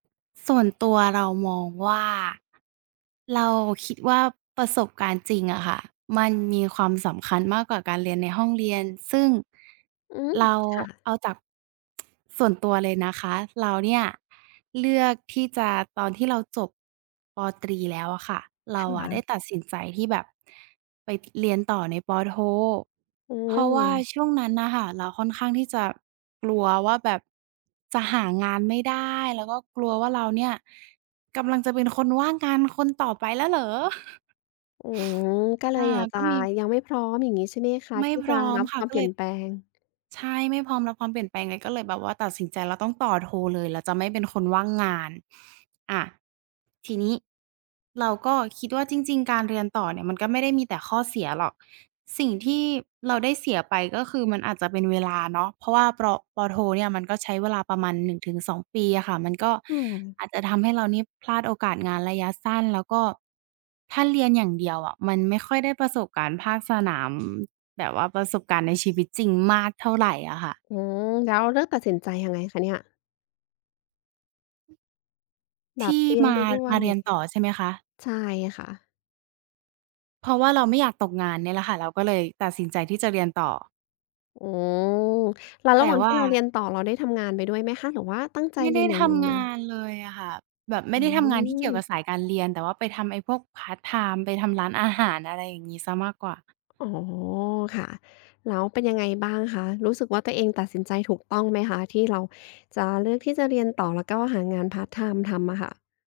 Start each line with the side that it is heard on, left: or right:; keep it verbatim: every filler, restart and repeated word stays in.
right: ส่วนตัวเรามองว่า เราคิดว่าประสบการณ์จริงอะค่ะ มันมีความสำคัญมากกว่าการเรียนในห้องเรียน ซึ่ง
left: อืม
right: เรา
left: ค่ะ
right: เอาจาก ส่วนตัวเลยนะคะ เราเนี่ยเลือกที่จะ ตอนที่เราจบ ป.ตรี แล้วอะค่ะ เร
left: ค
right: าอ
left: ่
right: ะได้
left: ะ
right: ตัดสินใจที่แบบ ไป ต เรียนต่อใน ป.โท
left: อื
right: เพราะว่า
left: ม
right: ช่วงนั้นน่ะค่ะเราค่อนข้างที่จะกลัวว่าแบบจะหางานไม่ได้ แล้วก็กลัวว่าเราเนี่ยกำลังจะเป็นคนว่างงานคนต่อไปแล้วเหรอ?
left: อืม ก็เ
right: อ
left: ล
right: า
left: ยอยาก
right: ก
left: จ
right: ็
left: ะ
right: มี
left: ยังไม่พร้อมอย่างนี้ใช่ไหมคะ?
right: ไม่
left: ที่
right: พ
left: จ
right: ร
left: ะ
right: ้อม
left: รับ
right: ค่
left: ค
right: ะ
left: วาม
right: ก็
left: เปล
right: เ
left: ี
right: ล
left: ่ย
right: ย
left: นแปลง
right: ใช่ ไม่พร้อมรับความเปลี่ยนแปลงไง ก็เลยแบบว่าตัดสินใจ แล้วต้องต่อโทเลย เราจะไม่เป็นคนว่างงาน อ่า ทีนี้เราก็คิดว่าจริง ๆ การเรียนต่อเนี่ยมันก็ไม่ได้มีแต่ข้อเสียหรอก สิ่งที่เราได้เสียไปก็คือมันอาจจะ เป็นเวลาเนาะ เพราะว่า ปรอ ป.โทเนี่ย มันก็ใช้เวลาประมาณ หนึ่งถึงสอง ปีอะค่ะ มันก็
left: อืม
right: อาจจะทำให้เรานี่พลาดโอกาสงานระยะสั้น แล้วก็ถ้าเรียนอย่างเดียวอะมันไม่ค่อยได้ประสบการณ์ภาค สนาม แบบว่าประสบการณ์ในชีวิตจริงมากเท่าไรอะค่ะ
left: อืม แล้วเลือกตัดสินใจยังไงคะเนี่ย? แ
right: ท
left: บ
right: ี
left: บ
right: ่
left: เรีย
right: ม
left: น
right: า
left: ไปด้ว
right: มา
left: ย
right: เรียนต่อใช่ไหมคะ?
left: ใช่ค่ะ
right: เพราะว่าเราไม่อยากตกงานเนี่ยแหละค่ะ เราก็เลยตัดสินใจที่จะเรียนต่อ
left: โอ้ แล้ว
right: แ
left: ร
right: ต
left: ะ
right: ่
left: หว่าง
right: ว
left: ที
right: ่
left: ่
right: า
left: เราเรียนต่อ เราได้ทำงานไปด้วยไหมคะ หรือว่าตั้งใจ
right: ไม่
left: เร
right: ไ
left: ี
right: ด้
left: ยนอย่าง
right: ท
left: เดียว
right: ำง
left: เ
right: า
left: ลย?
right: นเลยอะค่ะ แบบไม่
left: อื
right: ได้ทำงานที่เกี่ยวกั
left: ม
right: บสายการเรียน แต่ว่าไปทำไอ้พวกพาร์ตไทม์ ไปทำร้านอาหาร อะไรอย่างงี้เสียมากกว่า
left: อ๋อ ค่ะ แล้วเป็นยังไงบ้างคะ รู้สึกว่าตัวเองตัดสินใจถูกต้องไหมคะ? ที่เราจะเลือกที่จะเรียนต่อ แล้วก็หางานพาร์ตไทม์ทำอะค่ะ